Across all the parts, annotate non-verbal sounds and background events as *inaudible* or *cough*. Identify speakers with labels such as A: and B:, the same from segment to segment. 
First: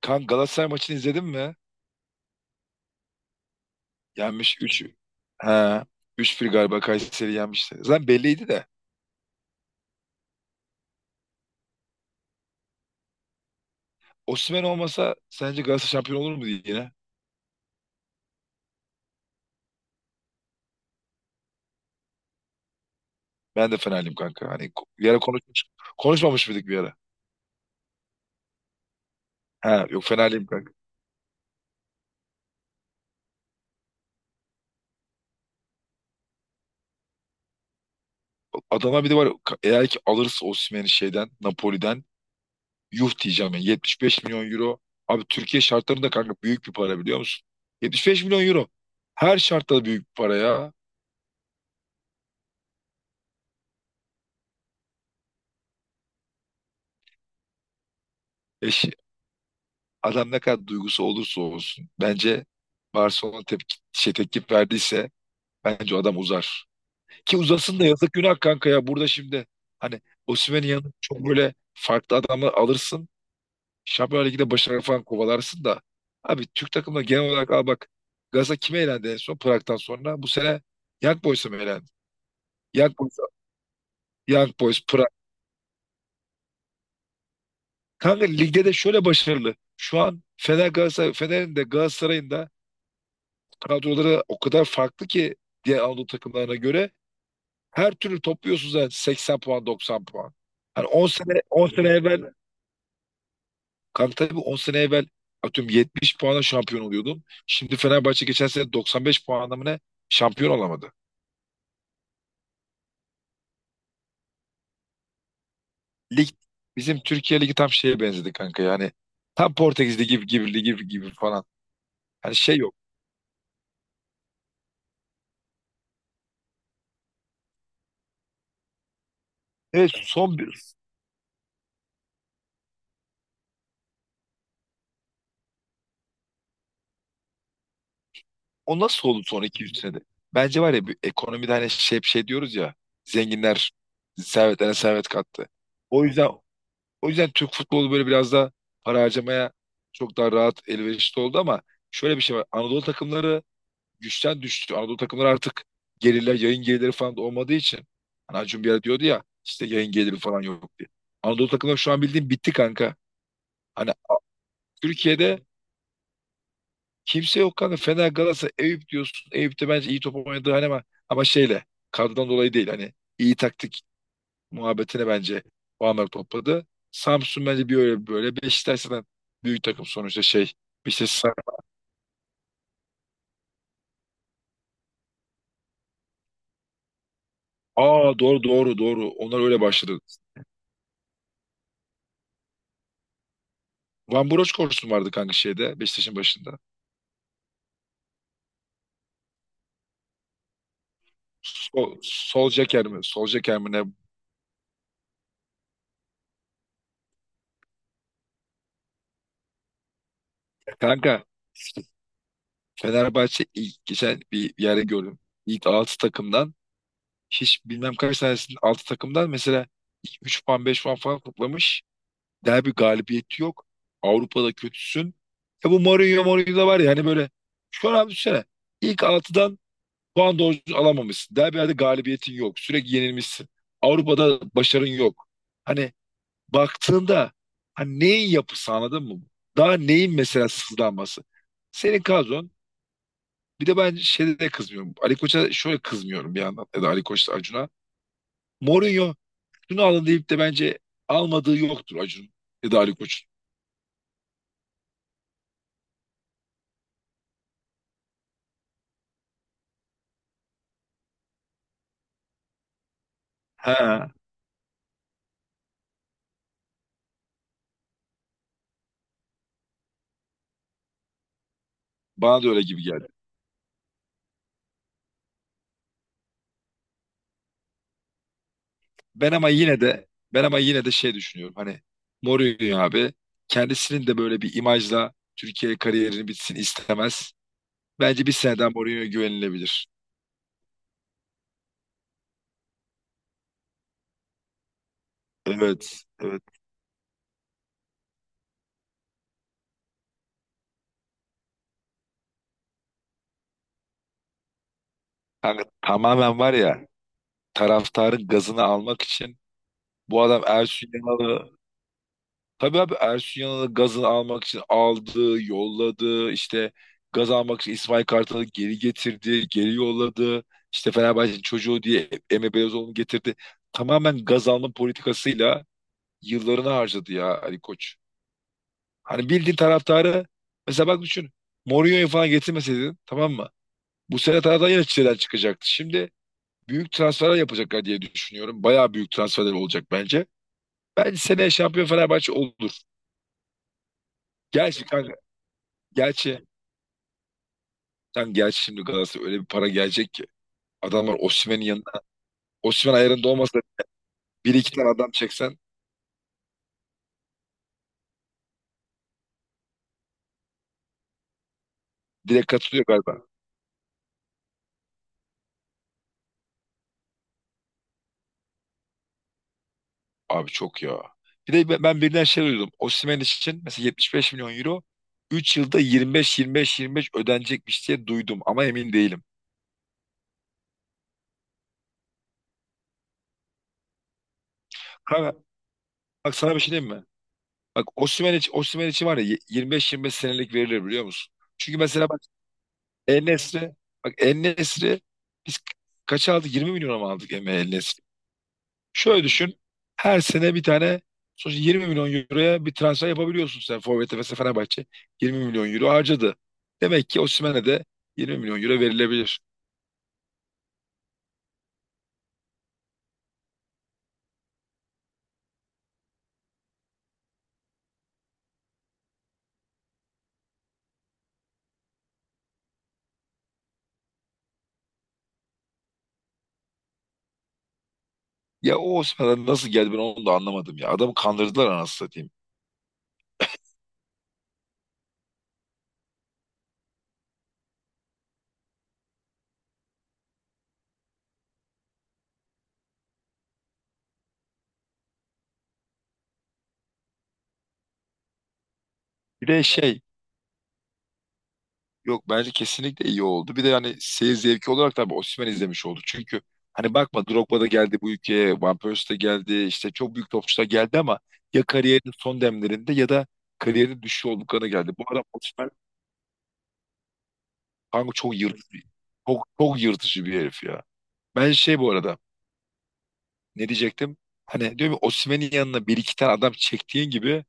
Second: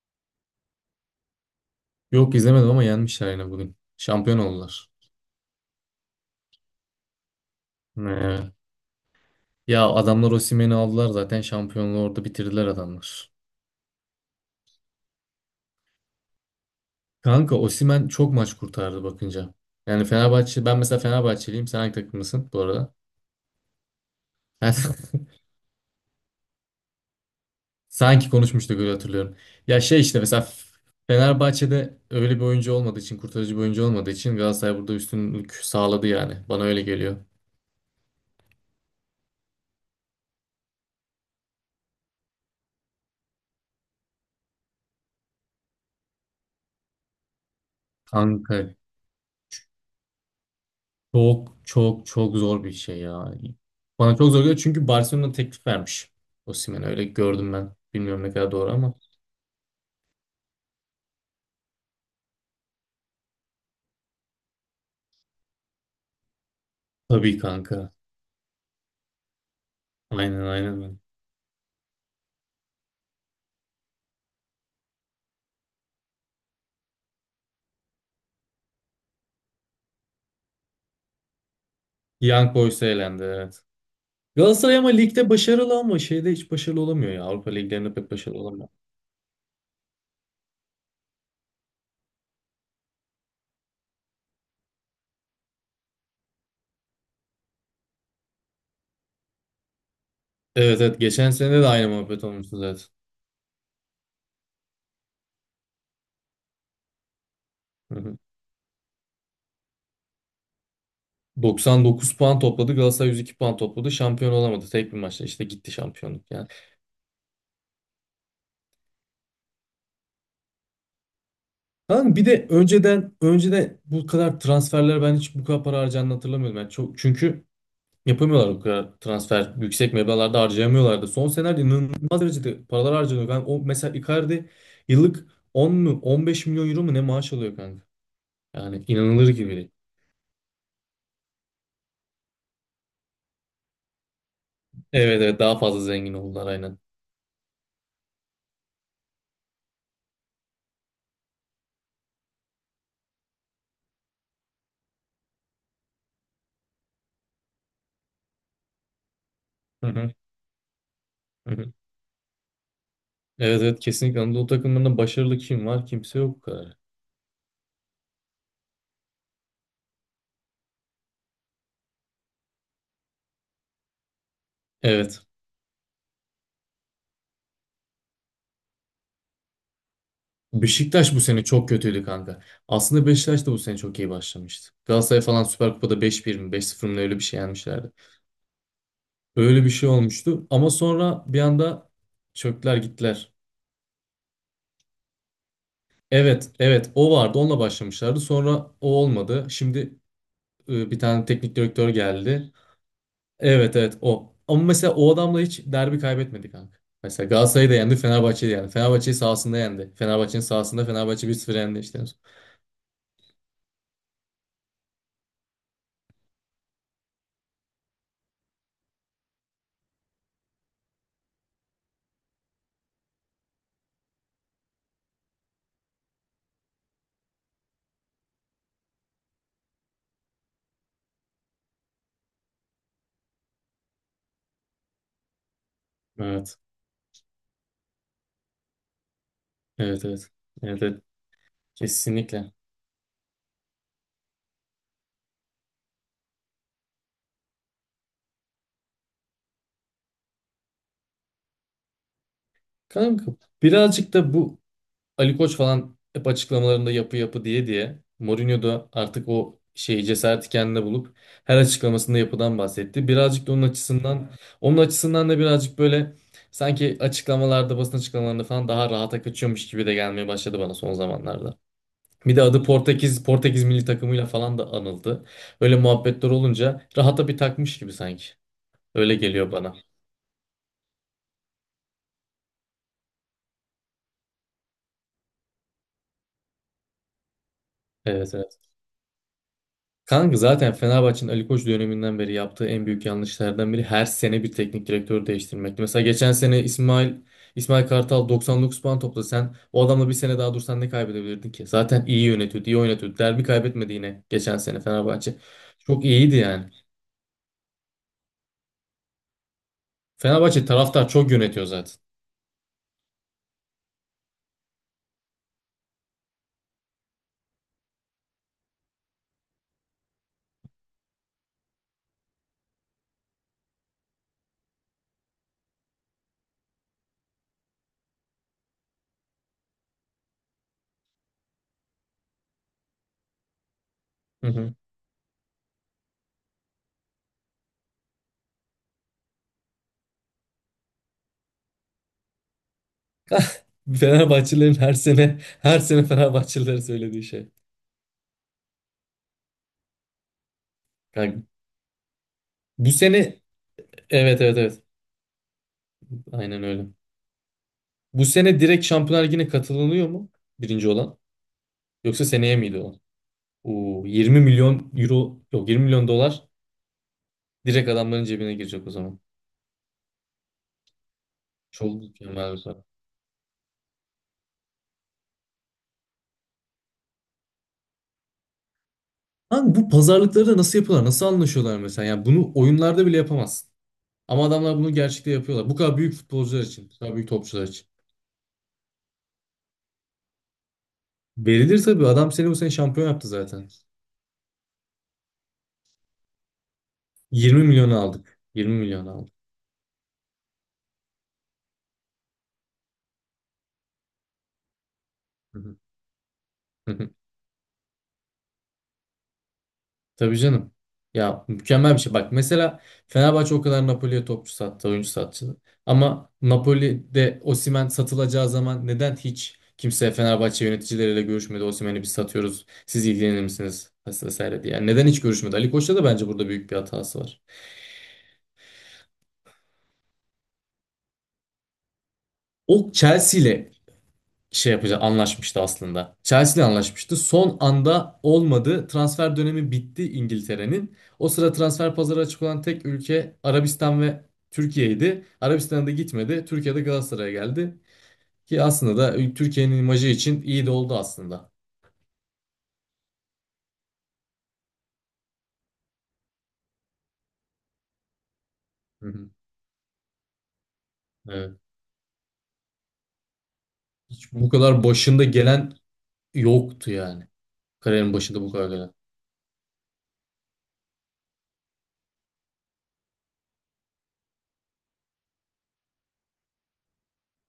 A: Kan Galatasaray maçını izledin mi?
B: Yok izlemedim ama yenmişler yine bugün. Şampiyon
A: Yenmiş 3,
B: oldular.
A: Ha, 3-1 galiba Kayseri yenmişti. Zaten belliydi
B: Evet.
A: de.
B: Ya adamlar Osimhen'i aldılar zaten şampiyonluğu orada bitirdiler adamlar.
A: Osimhen olmasa sence Galatasaray şampiyon olur mu diye yine?
B: Kanka Osimhen çok maç kurtardı bakınca. Yani Fenerbahçe ben mesela Fenerbahçeliyim. Sen hangi takımlısın bu arada?
A: Ben de Fenerliyim kanka. Hani bir
B: Ben-
A: ara konuşmuş, konuşmamış mıydık bir ara?
B: *laughs* Sanki konuşmuştuk öyle hatırlıyorum. Ya
A: Ha, yok Fenerliyim
B: mesela
A: kanka.
B: Fenerbahçe'de öyle bir oyuncu olmadığı için, kurtarıcı bir oyuncu olmadığı için Galatasaray burada üstünlük sağladı yani. Bana öyle geliyor.
A: Adama bir de var ya, eğer ki alırsa Osimhen'i şeyden Napoli'den yuh diyeceğim yani 75 milyon euro. Abi Türkiye şartlarında kanka büyük bir para biliyor musun? 75 milyon
B: Kanka.
A: euro. Her şartta büyük bir para ya.
B: Çok zor bir şey ya. Bana çok zor geliyor çünkü Barcelona teklif vermiş. Osimhen öyle gördüm ben. Bilmiyorum ne kadar doğru ama.
A: Adam ne kadar duygusu olursa olsun bence Barcelona tepki verdiyse bence o adam uzar. Ki
B: Tabii
A: uzasın da
B: kanka.
A: yazık günah kanka ya burada şimdi. Hani
B: Aynen
A: Osimhen'in yanına
B: aynen.
A: çok böyle farklı adamı alırsın. Şampiyonlar Ligi'nde başarı falan kovalarsın da. Abi Türk takımına genel olarak al bak. Galatasaray kime elendi en son Prag'dan sonra? Bu sene Young Boys'a mı elendi?
B: Young Boys'a
A: Young Boys,
B: elendi, evet.
A: Young
B: Galatasaray
A: Boys,
B: ama
A: Prag.
B: ligde başarılı ama şeyde hiç başarılı olamıyor ya. Avrupa liglerinde pek
A: Kanka
B: başarılı
A: ligde
B: olamıyor.
A: de şöyle başarılı. Şu an Fener Galatasaray, Fener'in de Galatasaray'ın da kadroları o kadar farklı ki diğer Anadolu takımlarına göre her türlü topluyorsunuz zaten 80 puan 90 puan.
B: Evet
A: Hani
B: evet
A: 10
B: geçen
A: sene
B: sene de
A: 10
B: aynı
A: sene evvel
B: muhabbet olmuştu zaten.
A: kanka tabii 10 sene evvel atıyorum 70 puana şampiyon oluyordun. Şimdi
B: Hı hı.
A: Fenerbahçe geçen sene 95 puanla mı ne şampiyon olamadı.
B: 99 puan topladı. Galatasaray 102 puan topladı. Şampiyon olamadı. Tek bir maçta işte gitti
A: Lig
B: şampiyonluk yani.
A: bizim Türkiye Ligi tam şeye benzedi kanka yani tam Portekiz Ligi gibi gibi ligi gibi falan.
B: Kanka bir
A: Hani
B: de
A: şey yok.
B: önceden bu kadar transferler ben hiç bu kadar para harcandığını hatırlamıyorum. Yani çok, çünkü yapamıyorlar bu kadar transfer.
A: Evet.
B: Yüksek meblağlarda harcayamıyorlardı. Son senelerde inanılmaz derecede paralar harcanıyor. Ben o mesela Icardi yıllık 10 mu 15 milyon euro mu ne maaş alıyor kanka.
A: O
B: Yani
A: nasıl oldu
B: inanılır
A: son
B: gibi değil.
A: 200 senede? Bence var ya bir ekonomide hani şey hep şey diyoruz ya zenginler servetlerine servet
B: Evet,
A: kattı.
B: daha fazla
A: O
B: zengin
A: yüzden
B: oldular aynen.
A: o yüzden Türk futbolu böyle biraz da para harcamaya çok daha rahat elverişli oldu ama şöyle bir şey var. Anadolu takımları güçten düştü. Anadolu takımları artık gelirler, yayın gelirleri falan da olmadığı için. Hani Acun bir ara diyordu ya işte
B: Hı
A: yayın
B: hı.
A: geliri falan yok diye. Anadolu
B: Hı hı.
A: takımları şu an bildiğin bitti kanka.
B: Evet,
A: Hani
B: kesinlikle Anadolu takımlarında başarılı
A: Türkiye'de
B: kim var? Kimse yok bu kadar.
A: kimse yok kanka. Fener, Galatasaray, Eyüp diyorsun. Eyüp de bence iyi top oynadı hani ama, ama şeyle kadrodan dolayı değil. Hani iyi taktik muhabbetine
B: Evet.
A: bence puanlar topladı. Samsun bence bir öyle bir böyle. Beşiktaş zaten büyük takım sonuçta şey. İşte.
B: Beşiktaş bu sene çok kötüydü kanka. Aslında Beşiktaş da bu sene çok iyi başlamıştı. Galatasaray falan Süper Kupa'da beş bir mi beş sıfır mı öyle bir şey yenmişlerdi.
A: Aa, doğru doğru doğru. Onlar öyle
B: Öyle bir şey
A: başladı.
B: olmuştu ama sonra bir anda çöktüler gittiler.
A: Van Broch koşusu vardı kanka şeyde Beşiktaş'ın
B: Evet
A: başında.
B: evet o vardı, onunla başlamışlardı, sonra o olmadı. Şimdi bir tane teknik
A: Sol,
B: direktör
A: sol
B: geldi.
A: Solskjaer mi? Sol mi
B: Evet
A: ne?
B: evet o. Ama mesela o adamla hiç derbi kaybetmedi kanka. Mesela Galatasaray'ı da yendi, Fenerbahçe'yi de yendi. Fenerbahçe'yi sahasında yendi. Fenerbahçe'nin sahasında
A: Kanka
B: Fenerbahçe bir sıfır yendi işte.
A: Fenerbahçe ilk geçen bir yere gördüm. İlk altı takımdan hiç bilmem kaç tanesinin altı takımdan mesela 3 puan 5 puan falan toplamış. Derbi galibiyeti yok. Avrupa'da kötüsün. E bu Mourinho Mourinho da var ya hani böyle şu an abi düşünsene. İlk altıdan puan doğru düzgün alamamışsın. Derbilerde galibiyetin yok. Sürekli yenilmişsin. Avrupa'da başarın yok. Hani
B: Evet.
A: baktığında hani neyin yapısı anladın mı? Daha
B: Evet,
A: neyin
B: evet.
A: mesela
B: Evet, evet.
A: sızlanması? Senin
B: Kesinlikle.
A: kadron bir de ben şeyde de kızmıyorum. Ali Koç'a şöyle kızmıyorum bir yandan ya da Ali Koç'la Acun'a. Mourinho şunu alın deyip de bence almadığı yoktur Acun ya da Ali Koç'un.
B: Kanka birazcık da bu Ali Koç falan hep açıklamalarında yapı diye Mourinho da artık o şeyi cesareti kendine bulup her açıklamasında yapıdan bahsetti. Birazcık da onun
A: Ha,
B: açısından onun açısından da birazcık böyle sanki basın açıklamalarında falan daha rahata kaçıyormuş gibi de gelmeye başladı bana son zamanlarda. Bir de
A: bana da öyle
B: adı
A: gibi geldi.
B: Portekiz milli takımıyla falan da anıldı. Öyle muhabbetler olunca rahata bir takmış gibi sanki. Öyle
A: Ben ama
B: geliyor bana.
A: yine de ben ama yine de şey düşünüyorum. Hani Mourinho abi kendisinin de böyle bir imajla Türkiye kariyerini bitsin istemez. Bence bir
B: Evet, evet.
A: seneden Mourinho'ya güvenilebilir.
B: Kanka zaten Fenerbahçe'nin Ali Koç döneminden beri yaptığı en büyük yanlışlardan biri her sene bir teknik direktörü değiştirmekti. Mesela
A: Evet,
B: geçen
A: evet.
B: sene İsmail Kartal 99 puan topladı. Sen o adamla bir sene daha dursan ne kaybedebilirdin ki? Zaten iyi yönetiyordu, iyi oynatıyordu. Derbi kaybetmedi yine geçen sene Fenerbahçe.
A: Kanka,
B: Çok iyiydi
A: tamamen var
B: yani.
A: ya taraftarın gazını almak için bu adam
B: Fenerbahçe
A: Ersun
B: taraftar çok
A: Yanal'ı...
B: yönetiyor zaten.
A: Tabii abi, Ersun Yanal'ı gazını almak için aldı, yolladı. İşte gaz almak için İsmail Kartal'ı geri getirdi, geri yolladı. İşte Fenerbahçe'nin çocuğu diye Emre Belezoğlu'nu getirdi. Tamamen gaz alma politikasıyla yıllarını harcadı ya Ali Koç. Hani bildiğin taraftarı mesela bak düşün. Mourinho'yu falan getirmeseydin tamam mı? Bu sene
B: Hı
A: taraftar
B: hı.
A: yine çileden çıkacaktı. Şimdi büyük transferler yapacaklar diye düşünüyorum. Bayağı büyük transferler olacak bence. Bence seneye şampiyon Fenerbahçe olur.
B: Fenerbahçelilerin
A: Gerçi
B: her
A: kanka,
B: sene her sene
A: gerçi
B: Fenerbahçelilere söylediği şey.
A: sen gel şimdi Galatasaray öyle bir para gelecek ki. Adamlar
B: Kanka,
A: Osimhen'in yanına.
B: bu
A: Osimhen
B: sene,
A: ayarında olmasa
B: evet
A: bir
B: evet
A: iki
B: evet.
A: tane adam çeksen
B: Aynen öyle. Bu sene direkt Şampiyonlar Ligi'ne katılınıyor mu? Birinci olan. Yoksa
A: direkt
B: seneye miydi
A: katılıyor
B: o?
A: galiba.
B: Oo, 20 milyon euro, yok 20 milyon dolar direkt adamların cebine girecek o zaman.
A: Abi çok ya. Bir de ben
B: Çok
A: ben birden şey
B: mükemmel bir
A: duydum.
B: para.
A: Osimhen için mesela 75 milyon euro 3 yılda 25-25-25 ödenecekmiş diye duydum ama emin değilim.
B: Lan bu pazarlıkları da nasıl yapıyorlar? Nasıl anlaşıyorlar mesela? Yani bunu oyunlarda bile yapamazsın. Ama adamlar bunu gerçekte
A: Kanka
B: yapıyorlar. Bu kadar büyük
A: bak sana bir
B: futbolcular
A: şey
B: için,
A: diyeyim
B: bu
A: mi?
B: kadar büyük topçular
A: Bak
B: için.
A: Osimhen için, Osimhen için var ya 25-25 senelik verilir biliyor musun? Çünkü
B: Verilir tabii.
A: mesela bak
B: Adam seni bu sene şampiyon yaptı zaten.
A: En-Nesyri bak En-Nesyri biz kaça aldık? 20 milyona mı aldık
B: 20 milyonu aldık. 20 milyonu
A: Şöyle
B: aldık.
A: düşün. Her sene bir tane sonuçta 20 milyon euroya bir transfer yapabiliyorsun sen Forvet'e mesela Fenerbahçe 20
B: Hı
A: milyon
B: hı.
A: euro harcadı.
B: Hı
A: Demek
B: hı.
A: ki Osimhen'e de 20 milyon euro verilebilir.
B: Tabii canım. Ya mükemmel bir şey. Bak mesela Fenerbahçe o kadar Napoli'ye topçu sattı, oyuncu sattı. Ama Napoli'de Osimhen satılacağı zaman neden hiç kimse Fenerbahçe yöneticileriyle görüşmedi? Osimhen'i biz satıyoruz. Siz ilgilenir misiniz? Vesaire diye. Yani neden hiç görüşmedi? Ali Koç'ta da bence burada büyük bir hatası var.
A: Ya o Osimhen'e nasıl geldi ben onu da anlamadım ya. Adamı kandırdılar anasını satayım.
B: O Chelsea ile şey yapacak anlaşmıştı aslında. Chelsea ile anlaşmıştı. Son anda olmadı. Transfer dönemi bitti İngiltere'nin. O sıra transfer pazarı açık olan tek ülke Arabistan ve Türkiye'ydi. Arabistan'a da gitmedi. Türkiye'de Galatasaray'a geldi. Ki aslında da
A: Bir de
B: Türkiye'nin
A: şey
B: imajı için iyi de oldu aslında.
A: yok bence kesinlikle iyi oldu. Bir de hani seyir zevki olarak tabii Osimhen izlemiş oldu. Çünkü hani bakma Drogba da geldi bu ülkeye, Van
B: Hı
A: Persie de
B: hı.
A: geldi, işte çok büyük topçular geldi ama
B: Evet.
A: ya kariyerinin son demlerinde ya da kariyerinin düşüşü
B: Hiç bu
A: olduklarına
B: kadar
A: geldi. Bu
B: başında
A: adam Osimhen...
B: gelen yoktu yani.
A: Kanka
B: Kariyerin
A: çok
B: başında bu kadar
A: yırtıcı.
B: gelen.
A: Çok, çok yırtıcı bir herif ya. Ben şey bu arada ne diyecektim? Hani diyorum ya Osimhen'in yanına bir iki tane adam çektiğin gibi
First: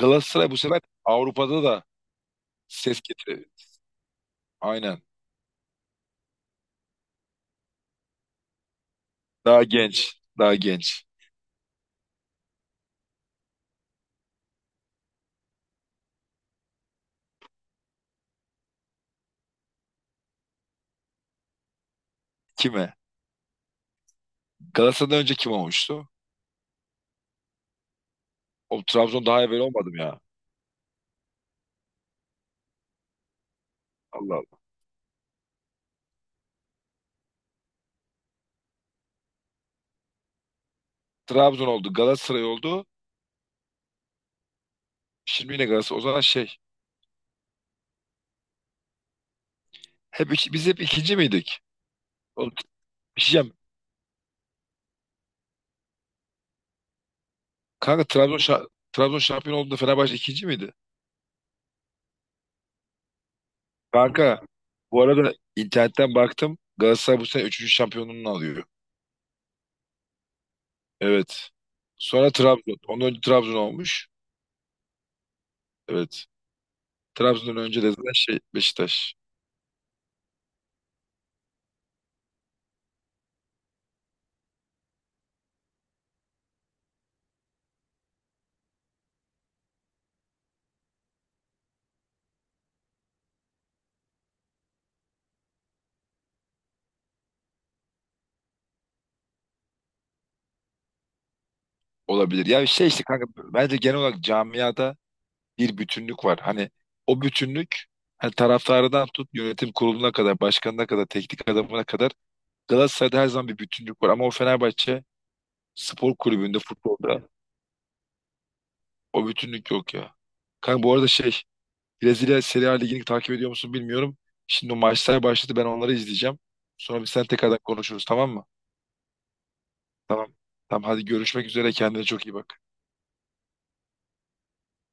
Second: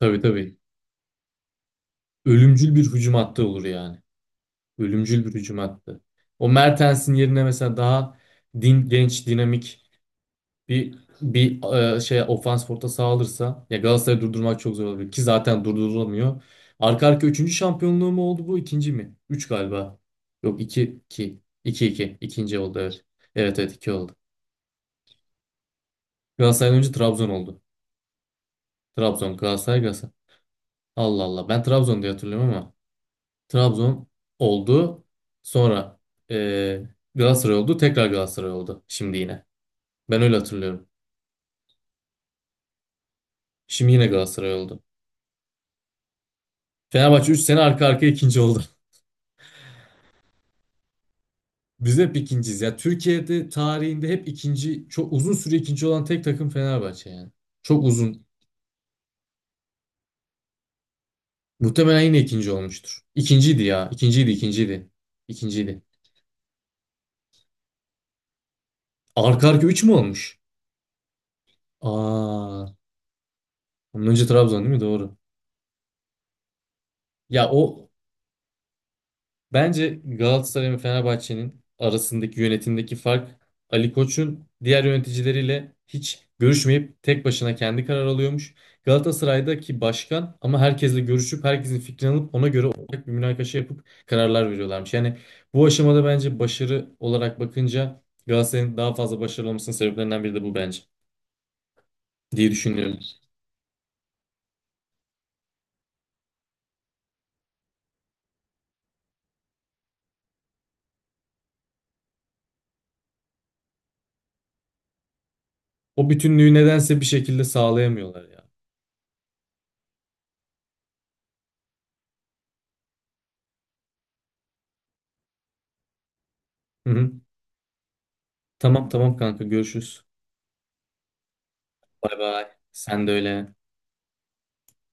B: Tabii, tabii.
A: bu sefer Avrupa'da da
B: Ölümcül bir
A: ses
B: hücum hattı
A: getirdi.
B: olur yani.
A: Aynen.
B: Ölümcül bir hücum attı. O Mertens'in yerine mesela daha genç,
A: Daha
B: dinamik
A: genç. Daha
B: bir
A: genç.
B: bir ofans forta sağlanırsa ya Galatasaray'ı durdurmak çok zor olabilir ki zaten durdurulamıyor. Arka arka üçüncü şampiyonluğu mu oldu bu? İkinci mi? Üç galiba. Yok iki. İkinci oldu
A: Kime?
B: evet. Evet, iki oldu.
A: Galatasaray'dan önce kim olmuştu?
B: Galatasaray'dan önce Trabzon oldu.
A: O Trabzon
B: Trabzon,
A: daha evvel
B: Galatasaray,
A: olmadım
B: Galatasaray.
A: ya.
B: Allah Allah. Ben Trabzon diye hatırlıyorum ama Trabzon
A: Allah Allah.
B: oldu. Sonra e, Galatasaray oldu. Tekrar Galatasaray oldu. Şimdi yine. Ben öyle hatırlıyorum.
A: Trabzon oldu. Galatasaray oldu.
B: Şimdi yine Galatasaray oldu.
A: Şimdi yine Galatasaray. O zaman şey.
B: Fenerbahçe 3 sene arka arkaya ikinci oldu.
A: Biz hep ikinci miydik?
B: *laughs* Biz hep
A: Oğlum,
B: ikinciyiz. Ya
A: bir şey
B: Türkiye'de
A: diyeceğim.
B: tarihinde hep ikinci, çok uzun süre ikinci olan tek takım Fenerbahçe yani. Çok
A: Kanka
B: uzun.
A: Trabzon şampiyon olduğunda Fenerbahçe ikinci miydi?
B: Muhtemelen yine ikinci olmuştur. İkinciydi ya. İkinciydi,
A: Kanka
B: ikinciydi.
A: bu arada
B: İkinciydi.
A: internetten baktım. Galatasaray bu sene üçüncü şampiyonluğunu alıyor.
B: Arka arka 3 mü olmuş?
A: Evet. Sonra
B: Aa,
A: Trabzon. Ondan önce Trabzon
B: bunun
A: olmuş.
B: önce Trabzon değil mi? Doğru.
A: Evet.
B: Ya
A: Trabzon'dan önce de
B: o,
A: zaten şey Beşiktaş
B: bence Galatasaray ve Fenerbahçe'nin arasındaki yönetimdeki fark, Ali Koç'un diğer yöneticileriyle hiç görüşmeyip tek başına kendi karar alıyormuş. Galatasaray'daki başkan ama herkesle görüşüp herkesin fikrini alıp ona göre ortak bir münakaşa yapıp kararlar veriyorlarmış. Yani bu aşamada bence başarı olarak bakınca Galatasaray'ın daha fazla başarılı olmasının sebeplerinden biri de bu bence
A: olabilir.
B: diye
A: Ya şey
B: düşünüyorum.
A: işte kanka bence genel olarak camiada bir bütünlük var. Hani o bütünlük hani taraftarından tut yönetim kuruluna kadar, başkanına kadar, teknik adamına kadar Galatasaray'da her zaman bir bütünlük var. Ama o Fenerbahçe
B: O
A: spor
B: bütünlüğü
A: kulübünde,
B: nedense bir
A: futbolda
B: şekilde sağlayamıyorlar ya.
A: o bütünlük yok ya. Kanka bu arada şey Brezilya Serie A Ligi'ni takip ediyor musun bilmiyorum. Şimdi o maçlar başladı ben onları izleyeceğim.
B: Hı
A: Sonra
B: hı.
A: sen tekrardan konuşuruz tamam mı?
B: Tamam tamam kanka, görüşürüz.
A: Tamam. Tamam hadi görüşmek üzere kendine
B: Bay
A: çok iyi
B: bay.
A: bak.
B: Sen de öyle.